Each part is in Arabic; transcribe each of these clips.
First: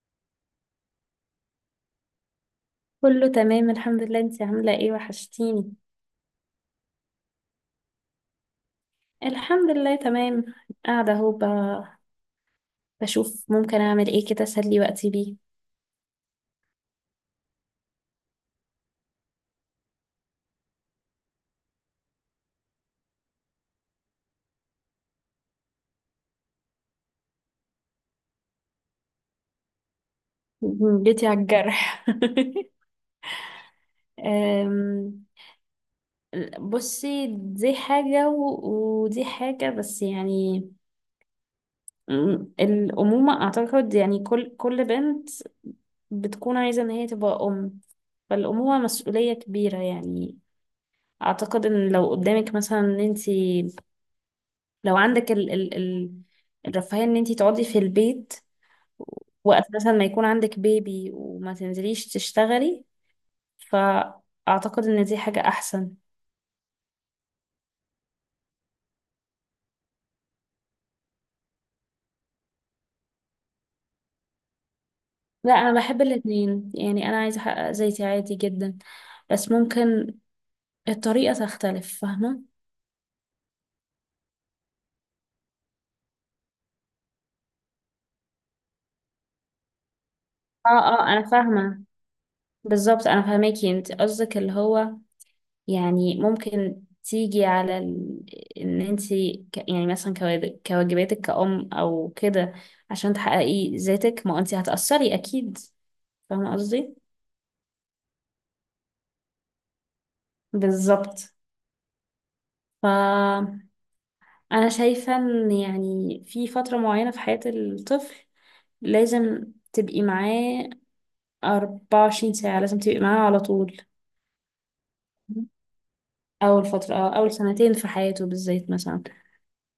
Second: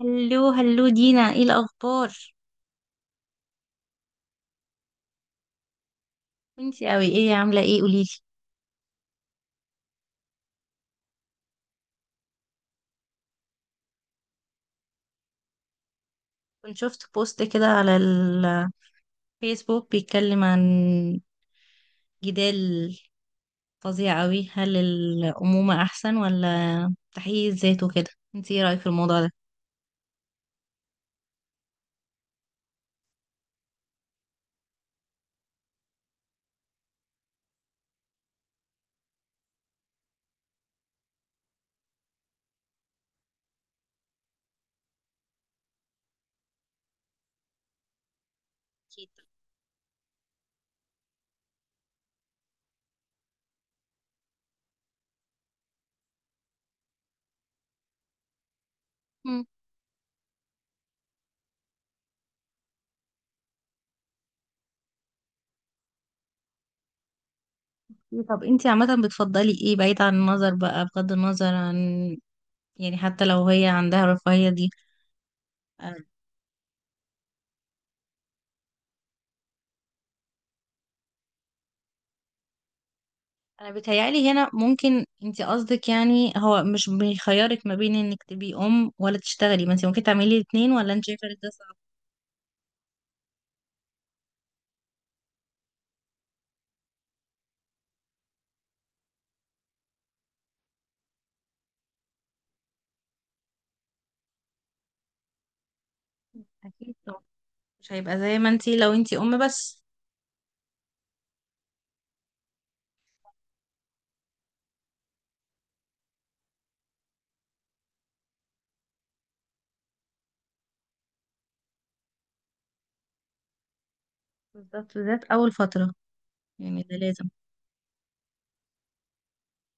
هلو هلو دينا، ايه الاخبار؟ كله تمام الحمد لله، انتي عاملة ايه؟ وحشتيني. انتي اوي، ايه عامله ايه؟ قوليلي. الحمد لله تمام. قاعدة اهو بشوف ممكن اعمل ايه كده، اسلي وقتي بيه. كنت شفت بوست كده على الفيسبوك بيتكلم عن جدال فظيع اوي. هل الامومه احسن ولا تحقيق الذات وكده؟ انتي ايه رايك في الموضوع ده؟ جيتي على الجرح. أم، بصي دي حاجة ودي حاجة، بس يعني الأمومة أعتقد يعني كل بنت بتكون عايزة إن هي تبقى أم. فالأمومة أكيد. مسؤولية كبيرة يعني. أعتقد إن لو قدامك مثلا إن أنت لو عندك ال الرفاهية ان انتي تقعدي في البيت، مم. وقت مثلا ما يكون عندك بيبي وما تنزليش تشتغلي، فأعتقد ان دي حاجة احسن. طب انتي عامه بتفضلي ايه، بعيد عن النظر بقى، بغض النظر عن، يعني حتى لو هي عندها الرفاهيه دي؟ لا انا بحب الاتنين، يعني انا عايزة احقق ذاتي عادي جدا، بس ممكن الطريقة تختلف، فاهمة؟ انا بيتهيألي هنا ممكن انت قصدك، يعني هو مش بيخيرك ما بين انك تبقي ام ولا تشتغلي، ما انت ممكن تعملي اه الاثنين، ولا انت اه شايفه انا إن ده صعب؟ فاهمة. بالظبط انا فاهماكي، انت قصدك اللي هو يعني ممكن تيجي على ان انت يعني مثلا كواجباتك كأم او كده، عشان تحققي ذاتك ما انت هتأثري اكيد. فاهمة قصدي؟ اكيد طبعا. مش هيبقى زي ما انت لو انت ام بس. بالظبط. ف انا شايفة ان يعني في فترة معينة في حياة الطفل لازم تبقي معاه 24 ساعة، لازم تبقي معاه على طول. بالظبط، بالذات اول فتره. اول يعني فترة ده أو لازم. اول سنتين في حياته بالذات مثلا.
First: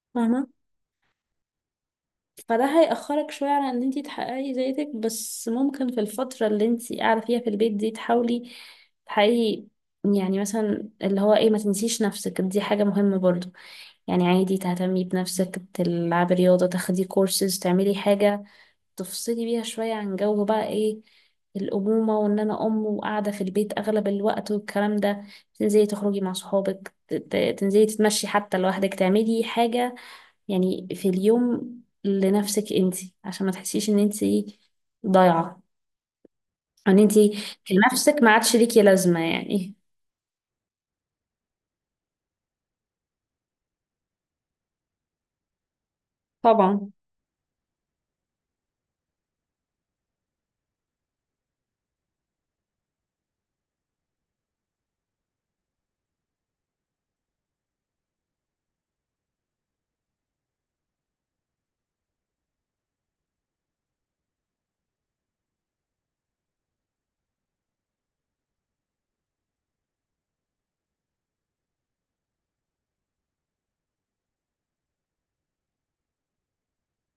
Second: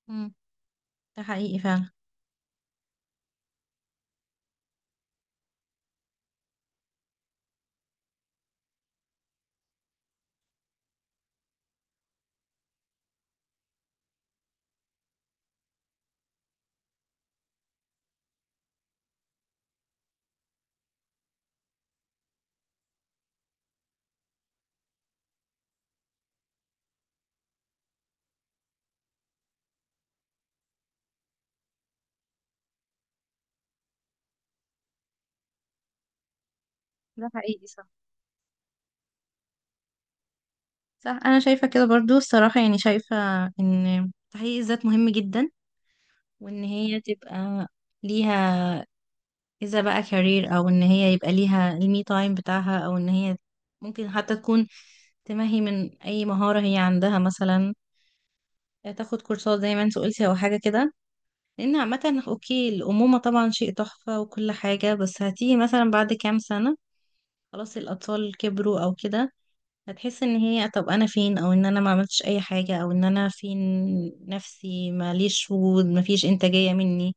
امم فاهمة. ده حقيقي فعلا. فده هيأخرك شوية على ان انتي تحققي ذاتك، بس ممكن في الفترة اللي انتي قاعدة فيها في البيت دي تحاولي تحققي يعني مثلا اللي هو ايه، ما تنسيش نفسك، دي حاجة مهمة برضو. يعني عادي تهتمي بنفسك، تلعبي رياضة، تاخدي كورسز، تعملي حاجة تفصلي بيها شوية عن جو بقى ايه الأمومة وإن أنا أم وقاعدة في البيت أغلب الوقت والكلام ده. تنزلي تخرجي مع صحابك، تنزلي تتمشي حتى لوحدك، تعملي حاجة يعني في اليوم لنفسك انتي، عشان ما تحسيش ان انتي ضايعة، ان ده انتي حقيقي، صح. كنفسك ما عادش ليكي لازمة يعني. صح، انا شايفه كده برضو الصراحه، يعني شايفه ان تحقيق الذات مهم جدا، وان طبعا. هي تبقى ليها، إذا بقى كارير، أو إن هي يبقى ليها المي تايم بتاعها، أو إن هي ممكن حتى تكون تمهي من أي مهارة هي عندها، مثلا تاخد كورسات زي ما انت قلتي أو حاجة كده. لأن عامة أوكي، الأمومة طبعا شيء تحفة وكل حاجة، بس هتيجي مثلا بعد كام سنة خلاص الأطفال كبروا أو كده، هتحس إن هي، طب أنا فين؟ أو إن أنا ما عملتش أي حاجة، أو إن أنا فين؟ نفسي ماليش وجود، مفيش إنتاجية مني،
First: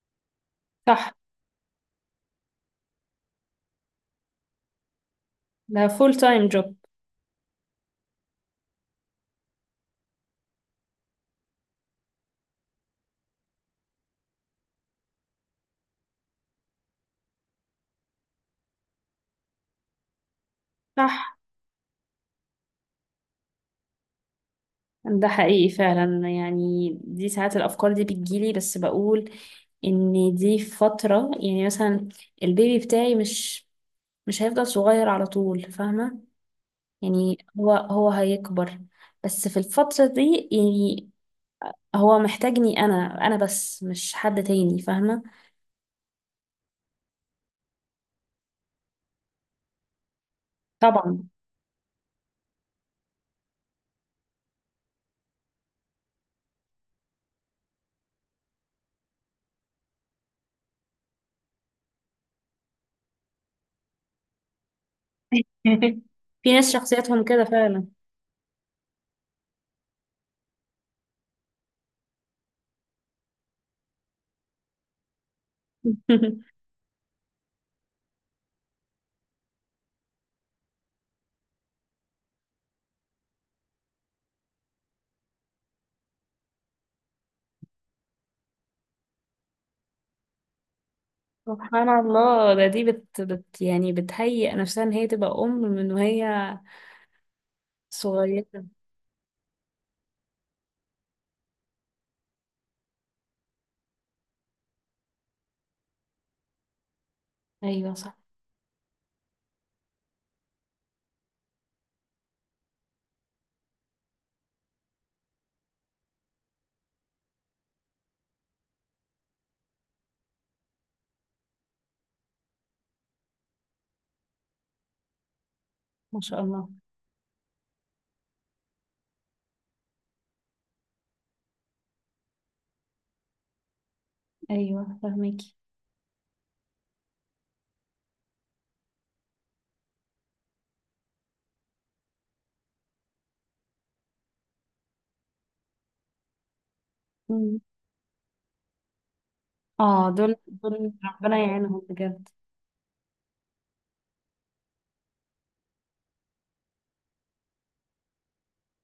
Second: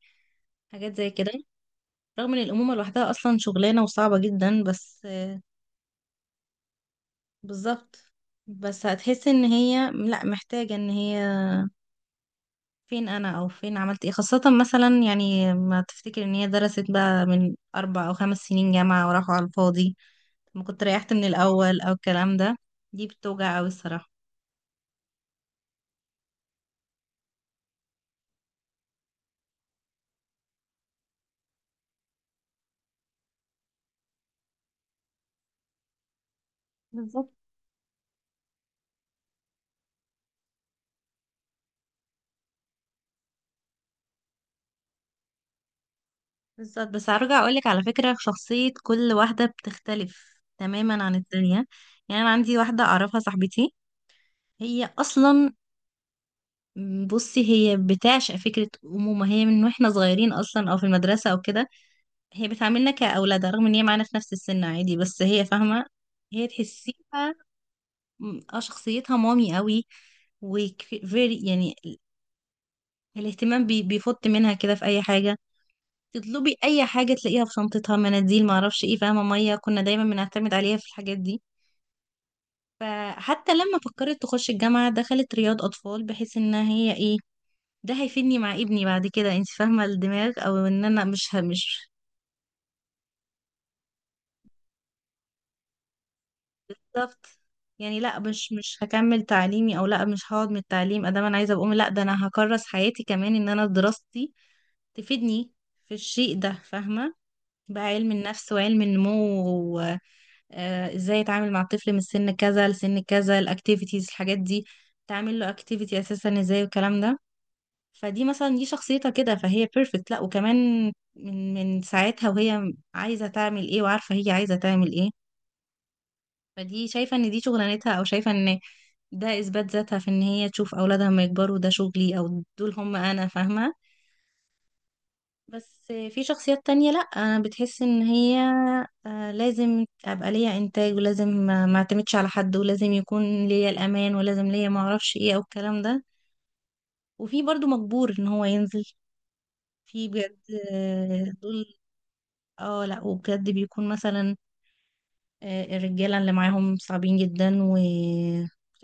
حاجات زي صح. كده. رغم ان الامومه لوحدها اصلا شغلانه وصعبه جدا بس. ده فول تايم جوب. بالظبط. بس هتحسي ان هي، لا، محتاجة ان هي فين انا او فين عملت ايه، خاصة مثلا يعني ما تفتكر ان هي درست بقى من 4 او 5 سنين جامعة وراحوا على الفاضي، ما كنت ريحت من صح. الاول او الكلام ده. دي بتوجع اوي الصراحة. ده حقيقي فعلا، يعني دي ساعات الافكار دي بتجيلي، بس بقول ان دي فترة يعني مثلا البيبي بتاعي مش هيفضل صغير على طول، فاهمة؟ بالظبط يعني هو هيكبر، بس في الفترة دي يعني هو محتاجني انا بس، مش حد تاني، فاهمة؟ بالظبط. بس هرجع اقولك على فكرة، شخصية كل واحدة بتختلف تماما عن طبعا. التانية. يعني انا عندي واحدة اعرفها صاحبتي، هي اصلا، بصي هي بتعشق فكرة أمومة هي من واحنا صغيرين أصلا، أو في المدرسة أو كده. هي بتعاملنا كأولادها، رغم ان هي معانا في نفس السن عادي، بس هي فاهمة. هي في ناس شخصياتهم تحسيها. كده فعلا. اه، شخصيتها مامي قوي. وفيري، يعني الاهتمام بي بيفط منها كده في اي حاجة تطلبي، اي حاجة تلاقيها في شنطتها، مناديل، معرفش ايه، فاهمة؟ مية، كنا دايما بنعتمد عليها في الحاجات دي. فحتى لما فكرت تخش الجامعة دخلت رياض اطفال، بحيث ان هي ايه، ده هيفيدني مع ابني بعد كده، انت فاهمة الدماغ، او ان انا مش. سبحان الله. ده دي بت يعني بتهيئ نفسها ان هي تبقى ام من وهي بالظبط. يعني لا، مش صغيرة. مش هكمل تعليمي، او لا، مش هقعد من التعليم ادام انا عايزه اقوم. لا، ده انا هكرس حياتي كمان ان انا دراستي تفيدني في الشيء ده، فاهمه؟ بقى ايوه علم صح. النفس وعلم النمو، وازاي اتعامل مع الطفل من سن كذا لسن كذا، الاكتيفيتيز، الحاجات دي، تعمل له اكتيفيتي اساسا ازاي، والكلام ده. فدي مثلا، دي شخصيتها كده، فهي بيرفكت. لا وكمان، من ساعتها وهي عايزه تعمل ايه وعارفه هي عايزه تعمل ايه. ما شاء الله. فدي شايفة ان دي شغلانتها، او شايفة ان ده اثبات ذاتها، في ان هي تشوف اولادها لما يكبروا، ده شغلي او دول هم انا، فاهمة. ايوه فاهميكي. بس في شخصيات تانية، لا، أنا بتحس ان هي لازم ابقى ليا انتاج، ولازم ما اعتمدش على حد، ولازم يكون ليا الامان، ولازم ليا ما اعرفش ايه او الكلام ده. وفي مم. برضو مجبور ان هو ينزل. في اه دول بجد. دول آه، ربنا دول. يعينهم بجد. اه لا، وبجد بيكون مثلا الرجالة اللي معاهم صعبين جدا، و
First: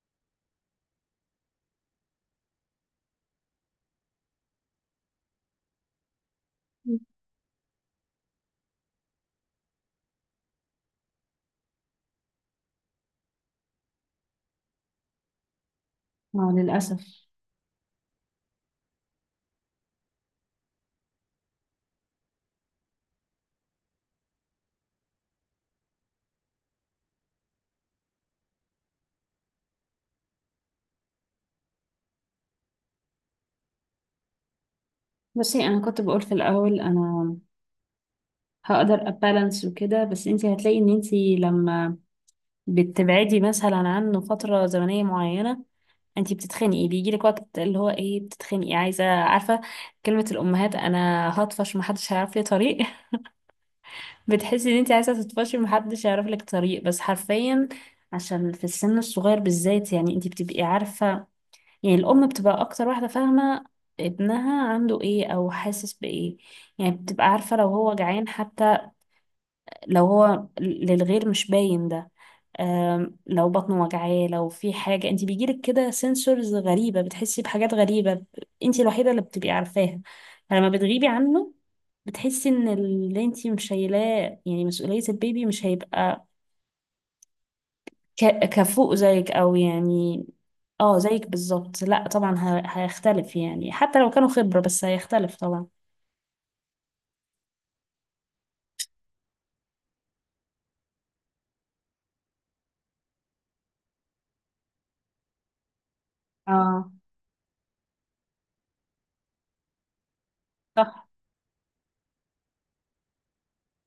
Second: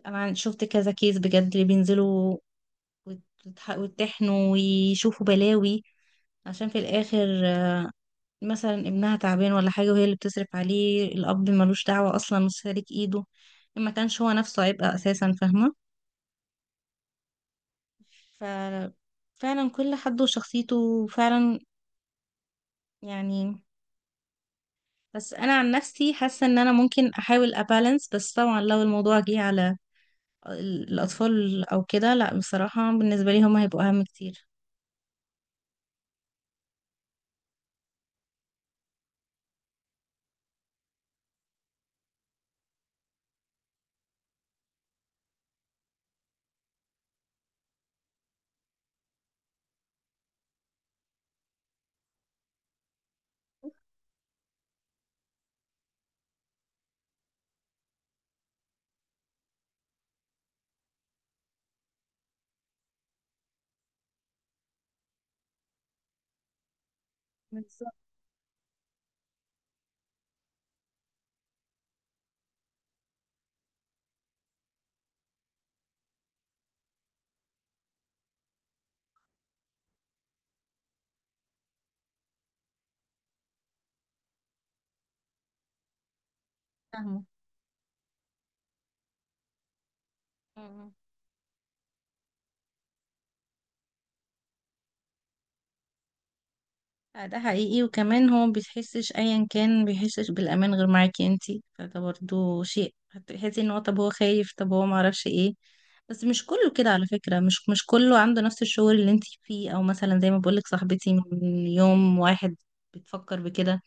أنا شفت كذا كيس بجد اللي بينزلوا ويتحنوا ويشوفوا بلاوي، عشان في مم. الآخر، مثلا ابنها تعبان ولا حاجة، وهي اللي بتصرف عليه، الأب ملوش دعوة أصلا وسالك إيده، ما كانش هو نفسه عبء أساسا فاهمة. اه للاسف. ففعلا كل حد وشخصيته فعلا، يعني. بس أنا عن نفسي حاسة إن أنا ممكن أحاول أبالانس، بس طبعا لو الموضوع جه على الأطفال أو كده، لأ بصراحة، بالنسبة لي هما هيبقوا أهم كتير. بصي انا كنت بقول في الاول انا هقدر ابالانس وكده، بس انتي هتلاقي ان انتي لما بتبعدي مثلا عنه فترة زمنية معينة انتي بتتخنقي، بيجيلك وقت اللي هو ايه، بتتخنقي، عايزة، عارفة كلمة الأمهات أنا هطفش محدش هيعرف لي طريق؟ بتحسي إن انتي عايزة تطفشي محدش هيعرف لك طريق، بس حرفيا. عشان في السن الصغير بالذات يعني انتي بتبقي عارفة، يعني الأم بتبقى أكتر واحدة فاهمة ابنها عنده ايه أو حاسس بإيه. يعني بتبقى عارفة لو هو بالظبط. جعان حتى، لو هو للغير مش باين ده. لو بطنه وجعاه، لو في حاجة انت بيجيلك كده سنسورز غريبة، بتحسي بحاجات غريبة انت الوحيدة اللي بتبقي عارفاها. فلما بتغيبي عنه بتحسي ان اللي انت مش شايلاه يعني مسؤولية البيبي مش هيبقى فاهمة. كفوق زيك او يعني. مم. اه زيك بالظبط، لا طبعا هيختلف، يعني حتى لو كانوا خبرة بس هيختلف طبعا. آه، ده حقيقي. وكمان هو بيحسش أيا كان بيحسش بالأمان غير معاكي انتي، فده برضو شيء هتحسي ان هو طب هو خايف، طب هو معرفش ايه. بس مش كله كده اه على فكرة، مش كله عنده نفس الشعور اللي انتي فيه، او مثلا زي ما بقولك صح. صاحبتي من يوم واحد بتفكر بكده.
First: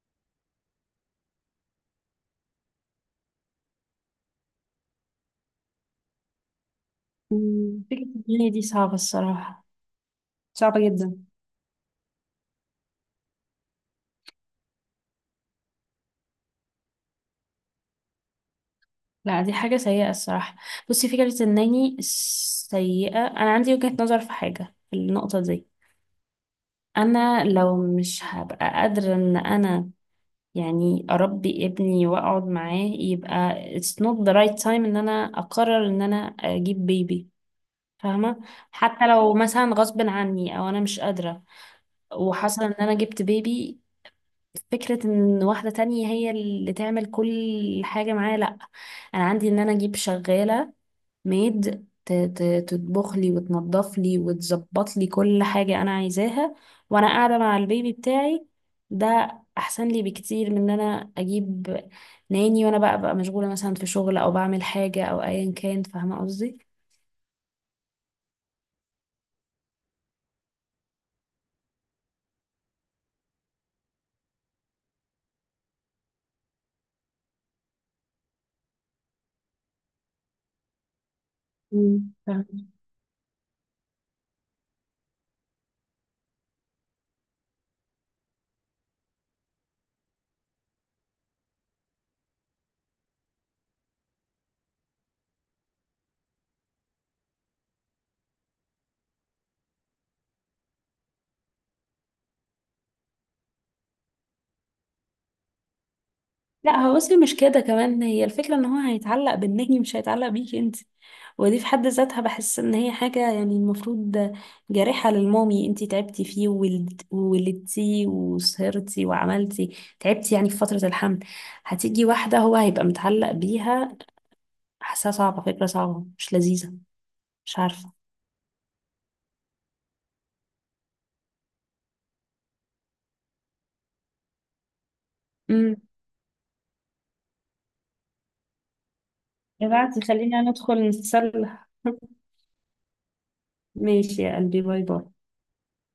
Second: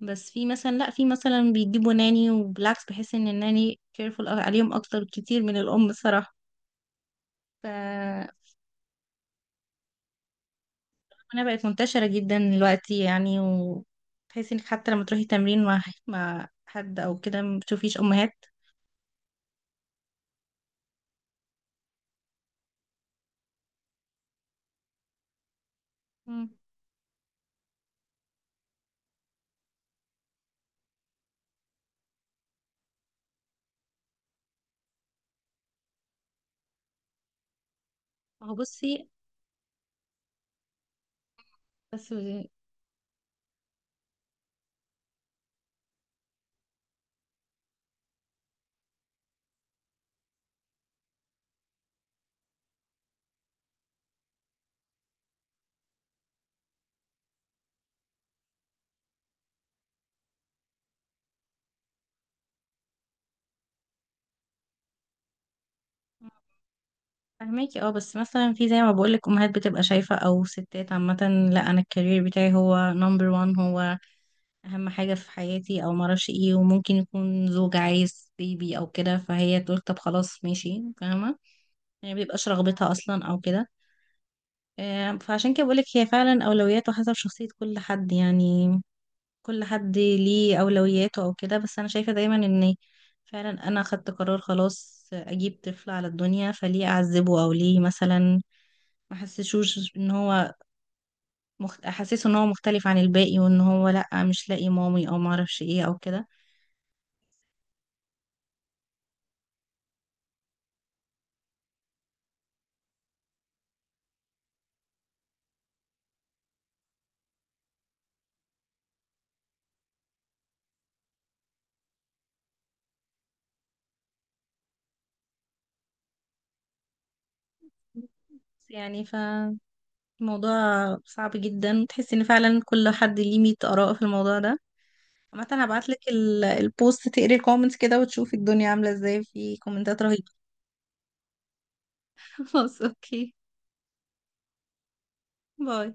بس في مثلا، لا في مثلا بيجيبوا ناني، وبالعكس بحس ان الناني كيرفول عليهم اكتر كتير من الام الصراحة. مم. فكرة ف- الدنيا دي صعبة الصراحة، صعبة جدا. فانا بقت منتشرة جدا دلوقتي يعني، وتحسي انك حتى لما تروحي تمرين مع حد او كده ما بتشوفيش امهات. لا دي حاجة سيئة الصراحة. بصي فكرة الناني سيئة، أنا عندي وجهة نظر في حاجة في النقطة دي. مم. أنا لو مش هبقى قادرة إن أنا يعني أربي ابني وأقعد معاه، يبقى it's not the right time إن أنا أقرر إن أنا أجيب بيبي، فاهمة؟ ما هو حتى بصي. لو مثلا غصب عني أو أنا مش قادرة بس. وحصل إن أنا جبت بيبي، فكرة إن واحدة تانية هي اللي تعمل كل حاجة معايا، لأ. أنا عندي إن أنا أجيب شغالة ميد تطبخ لي وتنظف لي وتظبط لي كل حاجة أنا عايزاها، وأنا قاعدة مع البيبي بتاعي. ده أحسن لي بكتير من إن أنا أجيب ناني وأنا بقى مشغولة مثلا في شغل أو بعمل حاجة أو أيا كان. فاهمة قصدي؟ فهماكي. اه، بس مثلا في زي ما بقولك امهات بتبقى شايفة او ستات عامة، لا، انا الكارير بتاعي هو نمبر وان، هو اهم حاجة في حياتي او معرفش ايه، وممكن يكون زوج عايز بيبي او كده، فهي تقول طب خلاص ماشي فاهمة. مم. يعني مبيبقاش رغبتها اصلا او كده. فعشان كده بقولك هي فعلا أولويات وحسب شخصية كل حد، يعني. كل حد ليه أولوياته أو كده. بس أنا شايفة دايما إن فعلا أنا خدت قرار خلاص أجيب طفل على الدنيا، فليه أعذبه؟ أو ليه مثلا ما أحسسوش إن هو أحسسه إن هو مختلف عن الباقي، وإن هو لأ مش لاقي مامي أو معرفش إيه أو كده. لا هو بصي مش كده، كمان هي الفكرة ان هو هيتعلق بالنجم، مش هيتعلق بيكي انت، ودي في حد ذاتها بحس ان هي حاجة يعني المفروض جارحة للمامي. انت تعبتي فيه وولدتي وسهرتي وعملتي، تعبتي يعني في فترة الحمل، هتيجي واحدة هو هيبقى متعلق بيها. حاسة صعبة، فكرة صعبة مش لذيذة، مش عارفة. بس يعني فالموضوع صعب جدا، تحس إن فعلا كل حد ليه 100 آراء في الموضوع ده. عامة امم هبعتلك البوست تقري الكومنتس كده، وتشوفي الدنيا عاملة ازاي، في ابعتي كومنتات رهيبة. خلينا ندخل نتسلى. خلاص اوكي. ماشي يا قلبي، باي باي. باي.